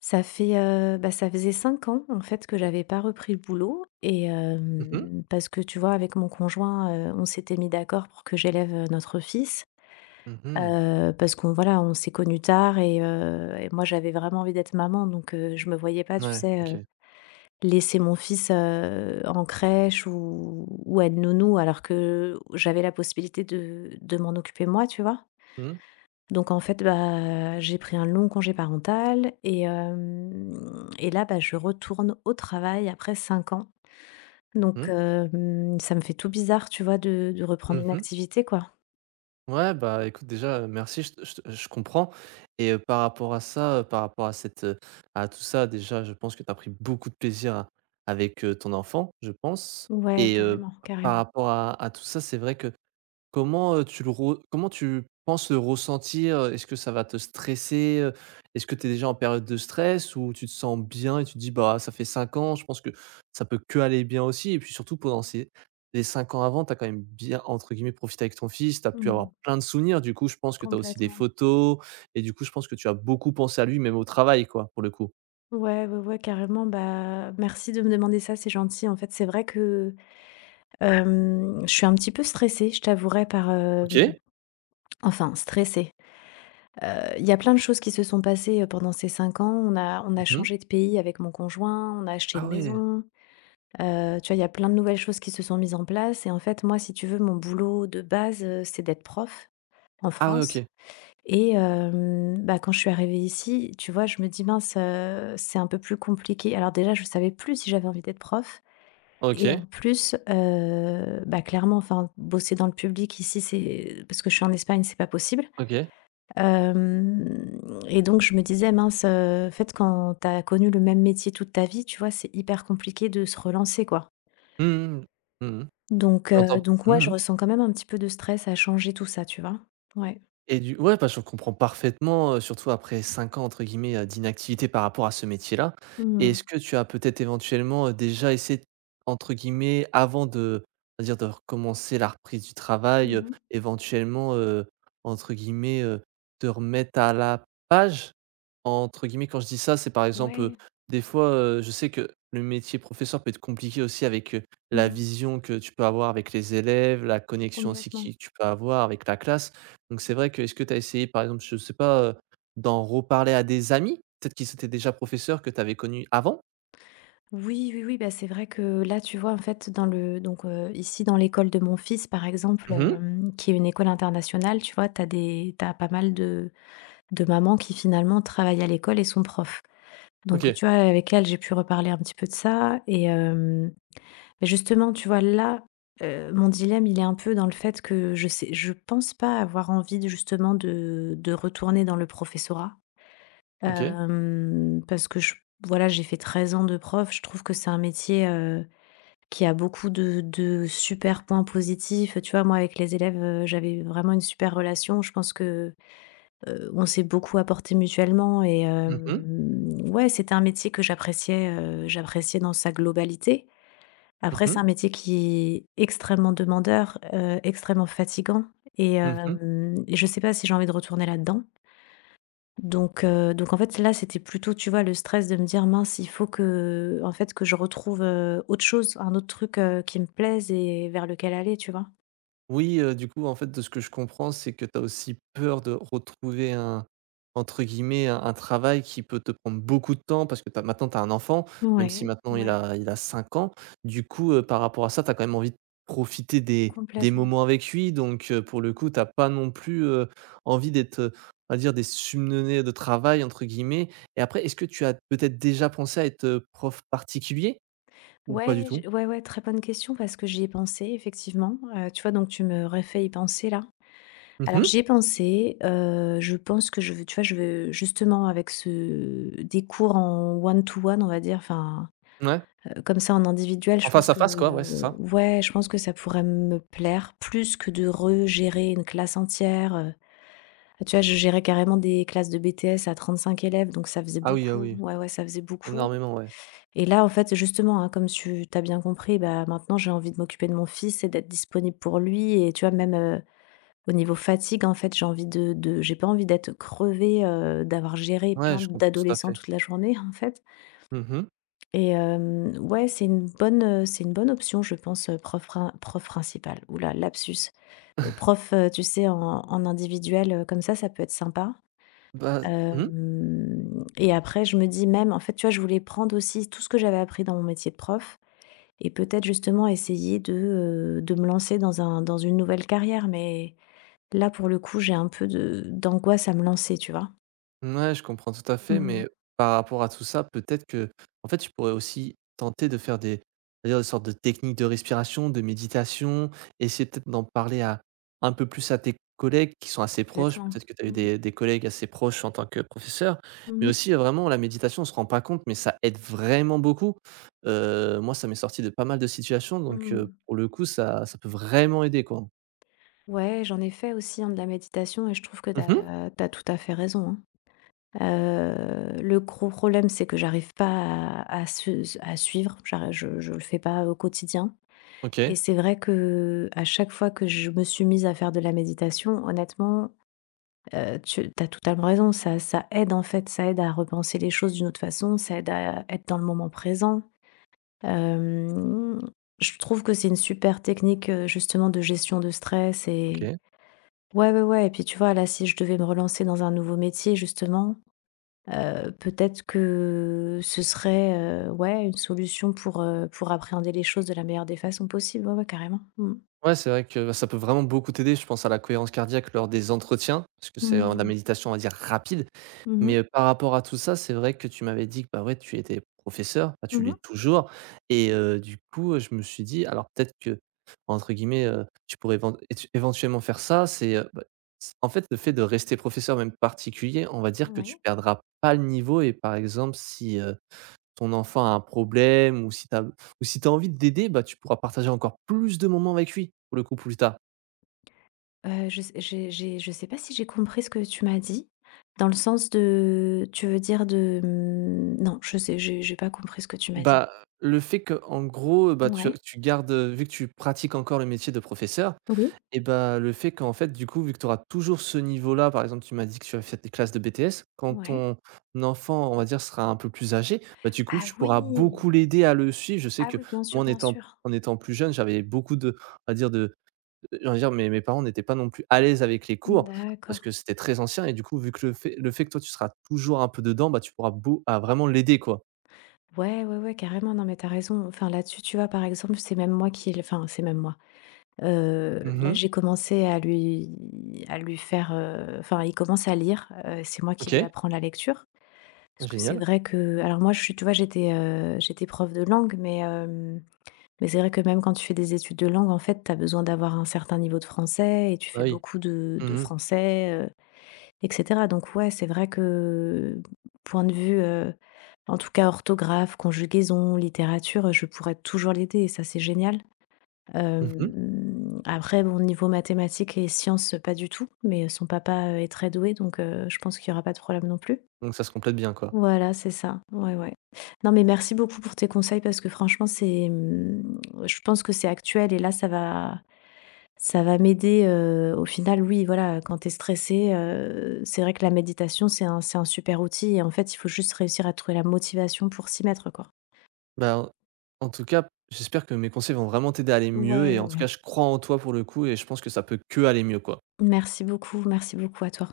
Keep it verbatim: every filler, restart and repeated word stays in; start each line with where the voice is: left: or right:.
left: Ça fait, heu, bah, ça faisait cinq ans, en fait, que j'avais pas repris le boulot et
right: Mmh mh.
left: hem, parce que, tu vois, avec mon conjoint, heu, on s'était mis d'accord pour que j'élève, heu, notre fils,
right: Mmh mh.
left: heu, parce qu'on voilà, on s'est connus tard et heu et moi, j'avais vraiment envie d'être maman donc heu, je me voyais pas, tu
right: Ouais,
left: sais,
right: OK.
left: heu, laisser mon fils, heu, en crèche ou ou à une nounou alors que j'avais la possibilité de de m'en occuper moi, tu vois?
right: Mmh.
left: Donc en fait, bah, j'ai pris un long congé parental et hem et là, bah, je retourne au travail après cinq ans. Donc
right: Mmh.
left: hem, ça me fait tout bizarre, tu vois, de de reprendre
right: Mmh
left: une
right: mh.
left: activité, quoi.
right: Ouais, bah, écoute déjà, heu, merci, je te je te je comprends et heu, par rapport à ça, heu, par rapport à cette, heu, à tout ça, déjà, je pense que tu as pris beaucoup de plaisir à avec, heu, ton enfant, je pense
left: Ouais,
right: et heu,
left: carrément,
right: par
left: carrément.
right: rapport à à tout ça, c'est vrai que comment, heu, tu le re comment tu penses le ressentir? Est-ce que ça va te stresser, heu? Est-ce que tu es déjà en période de stress ou tu te sens bien et tu te dis: «Bah, ça fait cinq ans, je pense que ça peut que aller bien aussi» et puis surtout pendant ces les cinq ans avant, tu as quand même bien, entre guillemets, «profité» avec ton fils, tu as pu avoir
left: Mmh.
right: plein de souvenirs, du coup, je pense que tu as aussi des
left: Complètement.
right: photos et du coup, je pense que tu as beaucoup pensé à lui, même au travail, quoi, pour le coup.
left: Ouais, ouais, ouais, carrément. Bah, merci de me demander ça, c'est gentil. En fait, c'est vrai que, hem, je suis un petit peu stressée, je t'avouerai par, hem
right: OK.
left: enfin stressée. Heu, il y a plein de choses qui se sont passées, euh, pendant ces cinq ans. On a on a
right: Mmh.
left: changé de pays avec mon conjoint, on a acheté
right: Ah
left: une
right: ouais!
left: maison, heu, tu vois? Il y a plein de nouvelles choses qui se sont mises en place et en fait, moi, si tu veux, mon boulot de base, heu, c'est d'être prof en
right: Ah ouais,
left: France
right: OK.
left: et hem, bah, quand je suis arrivée ici, tu vois? Je me dis: «Mince, heu, c'est un peu plus compliqué». Alors déjà, je savais plus si j'avais envie d'être prof et en
right: OK.
left: plus, heu, bah, clairement, enfin, bosser dans le public ici, c'est parce que je suis en Espagne, c'est pas possible.
right: OK.
left: Hem et donc je me disais: «Mince, heu, en fait, quand tu as connu le même métier toute ta vie, tu vois, c'est hyper compliqué de se relancer, quoi».
right: Mmh mh. Mmh.
left: Donc heu,
right: J'entends.
left: donc ouais, je
right: Mmh.
left: ressens quand même un petit peu de stress à changer tout ça, tu vois? Ouais.
right: Et du ouais, bah, je comprends parfaitement, heu, surtout après cinq ans entre guillemets, heu, «d'inactivité» par rapport à ce métier-là.
left: Mmh
right: Et
left: mh.
right: est-ce que tu as peut-être éventuellement, heu, déjà essayé d entre guillemets avant de on dire de recommencer la reprise du travail, heu,
left: Mmh.
right: éventuellement, heu, entre guillemets, heu, te remettre à la page? Entre guillemets, quand je dis ça, c'est par exemple, heu,
left: Ouais.
right: des fois, heu, je sais que le métier professeur peut être compliqué aussi avec, heu, la
left: Mmh.
right: vision que tu peux avoir avec les élèves, la connexion aussi
left: Complètement.
right: qui que tu peux avoir avec la classe. Donc c'est vrai que est-ce que tu as essayé, par exemple, je sais pas, heu, d'en reparler à des amis? Peut-être qu'ils étaient déjà professeurs que tu avais connus avant?
left: Oui, oui, oui, bah, c'est vrai que là, tu vois, en fait, dans le donc heu, ici, dans l'école de mon fils, par exemple,
right: Mmh.
left: hem, qui est une école internationale, tu vois, tu as des t'as pas mal de de mamans qui finalement travaillent à l'école et sont profs. Donc,
right: OK,
left: tu vois, avec elle, j'ai pu reparler un petit peu de ça et hem, bah, justement, tu vois, là, heu, mon dilemme, il est un peu dans le fait que je sais je pense pas avoir envie de justement de de retourner dans le professorat,
right: OK.
left: hem, parce que je voilà, j'ai fait treize ans de prof. Je trouve que c'est un métier, heu, qui a beaucoup de de super points positifs. Tu vois, moi, avec les élèves, heu, j'avais vraiment une super relation. Je pense que Heu, on s'est beaucoup apporté mutuellement et
right: Mmh mh.
left: hem, ouais, c'était un métier que j'appréciais, heu, j'appréciais dans sa globalité. Après, c'est
right: Mmh.
left: un métier qui est extrêmement demandeur, heu, extrêmement fatigant et
right: Mmh.
left: hem et je sais pas si j'ai envie de retourner là-dedans. Donc heu, donc en fait, là, c'était plutôt, tu vois, le stress de me dire: «Mince, il faut que, en fait, que je retrouve, heu, autre chose, un autre truc, heu, qui me plaise et vers lequel aller», tu vois?
right: Oui, heu, du coup, en fait, de ce que je comprends, c'est que tu as aussi peur de retrouver un entre guillemets, un un travail qui peut te prendre beaucoup de temps parce que tu maintenant tu as un enfant, même si
left: Ouais,
right: maintenant il
left: ouais,
right: a il a cinq ans. Du coup, heu, par rapport à ça, tu as quand même envie de profiter des des
left: complètement.
right: moments avec lui donc heu, pour le coup, tu as pas non plus, heu, envie d'être, heu, on va dire «des subnonnés de travail» entre guillemets et après est-ce que tu as peut-être déjà pensé à être, heu, prof particulier ou pas du
left: Ouais,
right: tout?
left: j ouais, ouais, très bonne question parce que j'y ai pensé effectivement, heu, tu vois? Donc tu me refais y penser là. Alors
right: Mmh.
left: j'y ai pensé, heu, je pense que je veux tu vois? Je veux justement avec ce des cours en one to one on va dire, enfin,
right: Ouais,
left: heu, comme ça en individuel,
right: en
left: je
right: face
left: pense
right: à face quoi, ouais, c'est
left: que
right: ça.
left: ouais, je pense que ça pourrait me plaire plus que de regérer une classe entière, heu. Tu vois? Je gérais carrément des classes de B T S à trente-cinq élèves donc ça faisait
right: Ah oui, ah
left: beaucoup.
right: oui.
left: Ouais, ouais, ça faisait beaucoup.
right: Énormément, ouais.
left: Et là, en fait, justement, hein, comme tu tu as bien compris, bah, maintenant, j'ai envie de m'occuper de mon fils et d'être disponible pour lui et tu vois même, heu, au niveau fatigue, en fait, j'ai envie de de j'ai pas envie d'être crevée, heu, d'avoir géré
right: Ouais,
left: plein
right: je comprends tout à
left: d'adolescents
right: fait.
left: toute la journée, en fait
right: Mmh.
left: et hem, ouais, c'est une bonne, heu, c'est une bonne option, je pense, heu, prof rin prof principal. Oula, lapsus. Heu, prof, heu, tu sais, en en individuel, heu, comme ça, ça peut être sympa.
right: Bah mmh mh.
left: Hem et après, je me dis même en fait, tu vois, je voulais prendre aussi tout ce que j'avais appris dans mon métier de prof et peut-être justement essayer de, heu, de me lancer dans un dans une nouvelle carrière, mais là, pour le coup, j'ai un peu de d'angoisse à me lancer, tu vois?
right: Je comprends tout à fait,
left: Mmh,
right: mais par rapport à tout ça, peut-être que en fait, tu pourrais aussi tenter de faire des on va dire des sortes de techniques de respiration, de méditation, essayer peut-être d'en parler à un peu plus à tes collègues qui sont assez proches.
left: complètement.
right: Peut-être que tu as eu
left: Mmh.
right: des des collègues assez proches en tant que professeur, mais
left: Mmh
right: aussi, heu, vraiment la méditation, on se rend pas compte, mais ça aide vraiment beaucoup. Heu, moi, ça m'est sorti de pas mal de situations,
left: mh.
right: donc heu,
left: Mmh.
right: pour le coup, ça ça peut vraiment aider, quoi.
left: Ouais, j'en ai fait aussi, hein, de la méditation et je trouve que
right: Mmh.
left: t'as as tout à fait raison, hein. Heu, le gros problème, c'est que j'arrive pas à à se à suivre, j'arri je je le fais pas au quotidien et
right: OK.
left: c'est vrai que à chaque fois que je me suis mise à faire de la méditation, honnêtement. Heu, tu as totalement raison, ça ça aide en fait, ça aide à repenser les choses d'une autre façon, ça aide à être dans le moment présent. Hem, je trouve que c'est une super technique, heu, justement de gestion de stress et
right: OK.
left: ouais, ouais, ouais et puis tu vois, là, si je devais me relancer dans un nouveau métier justement, heu, peut-être que ce serait, heu, ouais, une solution pour, heu, pour appréhender les choses de la meilleure des façons possibles. Ouais, ouais, carrément. Mmh.
right: Ouais, c'est vrai que bah, ça peut vraiment beaucoup t'aider. Je pense à la cohérence cardiaque lors des entretiens, parce que c'est, heu, de la
left: Mmh.
right: méditation, on va dire, rapide.
left: Mmh mh.
right: Mais, heu, par rapport à tout ça, c'est vrai que tu m'avais dit que, bah, ouais, tu étais professeur, bah, tu l'es
left: Mmh.
right: toujours et heu, du coup, heu, je me suis dit alors peut-être que, entre guillemets, heu, tu pourrais évent étu éventuellement faire ça, c'est, heu, bah, c en fait, le fait de rester professeur, même particulier, on va dire que
left: Oui.
right: tu perdras pas le niveau et par exemple si, ton enfant a un problème ou si tu as ou si t'as as envie d'aider, bah, tu pourras partager encore plus de moments avec lui, pour le coup, plus tard.
left: Heu, je sais j'ai j'ai je sais pas si j'ai compris ce que tu m'as dit, dans le sens de tu veux dire de, mmh, non, je sais, j'ai j'ai pas compris ce que tu m'as dit.
right: Bah, le fait que en gros, bah, tu
left: Ouais,
right: tu gardes, heu, vu que tu pratiques encore le métier de professeur
left: oui,
right: et bah, le fait qu'en fait, du coup, vu que tu auras toujours ce niveau-là, par exemple, tu m'as dit que tu as fait des classes de B T S, quand
left: ouais.
right: ton enfant, on va dire, sera un peu plus âgé, bah, du coup,
left: Ah
right: tu pourras
left: oui!
right: beaucoup l'aider à le suivre. Je sais
left: Ah
right: que
left: oui, bien sûr,
right: moi, en
left: bien
right: étant
left: sûr.
right: en étant plus jeune, j'avais beaucoup de, on va dire de j'ai envie de dire mes mes parents n'étaient pas non plus à l'aise avec les cours, parce
left: D'accord.
right: que c'était très ancien et du coup, vu que le fait le fait que toi tu seras toujours un peu dedans, bah, tu pourras beau à vraiment l'aider quoi.
left: Ouais, ouais, ouais, carrément, non, mais t'as raison. Enfin, là-dessus, tu vois, par exemple, c'est même moi qui l enfin, c'est même moi. Heu, là,
right: Mmh.
left: j'ai commencé à lui à lui faire, heu, enfin, il commence à lire, heu, c'est moi qui lui
right: OK.
left: apprends la lecture. Parce que c'est
right: Génial.
left: vrai que alors moi je suis tu vois j'étais, heu, j'étais prof de langue mais, hem, mais c'est vrai que même quand tu fais des études de langue, en fait, tu as besoin d'avoir un certain niveau de français et tu
right: Bah,
left: fais
right: oui.
left: beaucoup de de
right: Mmh mh.
left: français, heu et cetera. Donc ouais, c'est vrai que, point de vue, heu, en tout cas orthographe, conjugaison, littérature, je pourrais toujours l'aider et ça c'est génial.
right: Mmh.
left: Hem, après bon niveau mathématiques et sciences, pas du tout, mais son papa est très doué donc, heu, je pense qu'il y aura pas de problème non plus.
right: Donc ça se complète bien quoi.
left: Voilà, c'est ça. Ouais, ouais. Non, mais merci beaucoup pour tes conseils parce que franchement, c'est, mmh, je pense que c'est actuel et là, ça va, ça va, m'aider. euh, au final, oui, voilà, quand t'es stressé, euh, c'est vrai que la méditation, c'est un, c'est un super outil et en fait, il faut juste réussir à trouver la motivation pour s'y mettre, quoi.
right: Bah, en en tout cas, j'espère que mes conseils vont vraiment t'aider à aller mieux et
left: Ouais,
right: en tout cas,
left: ouais.
right: je crois en toi pour le coup et je pense que ça peut que aller mieux quoi.
left: Merci beaucoup, merci beaucoup à toi.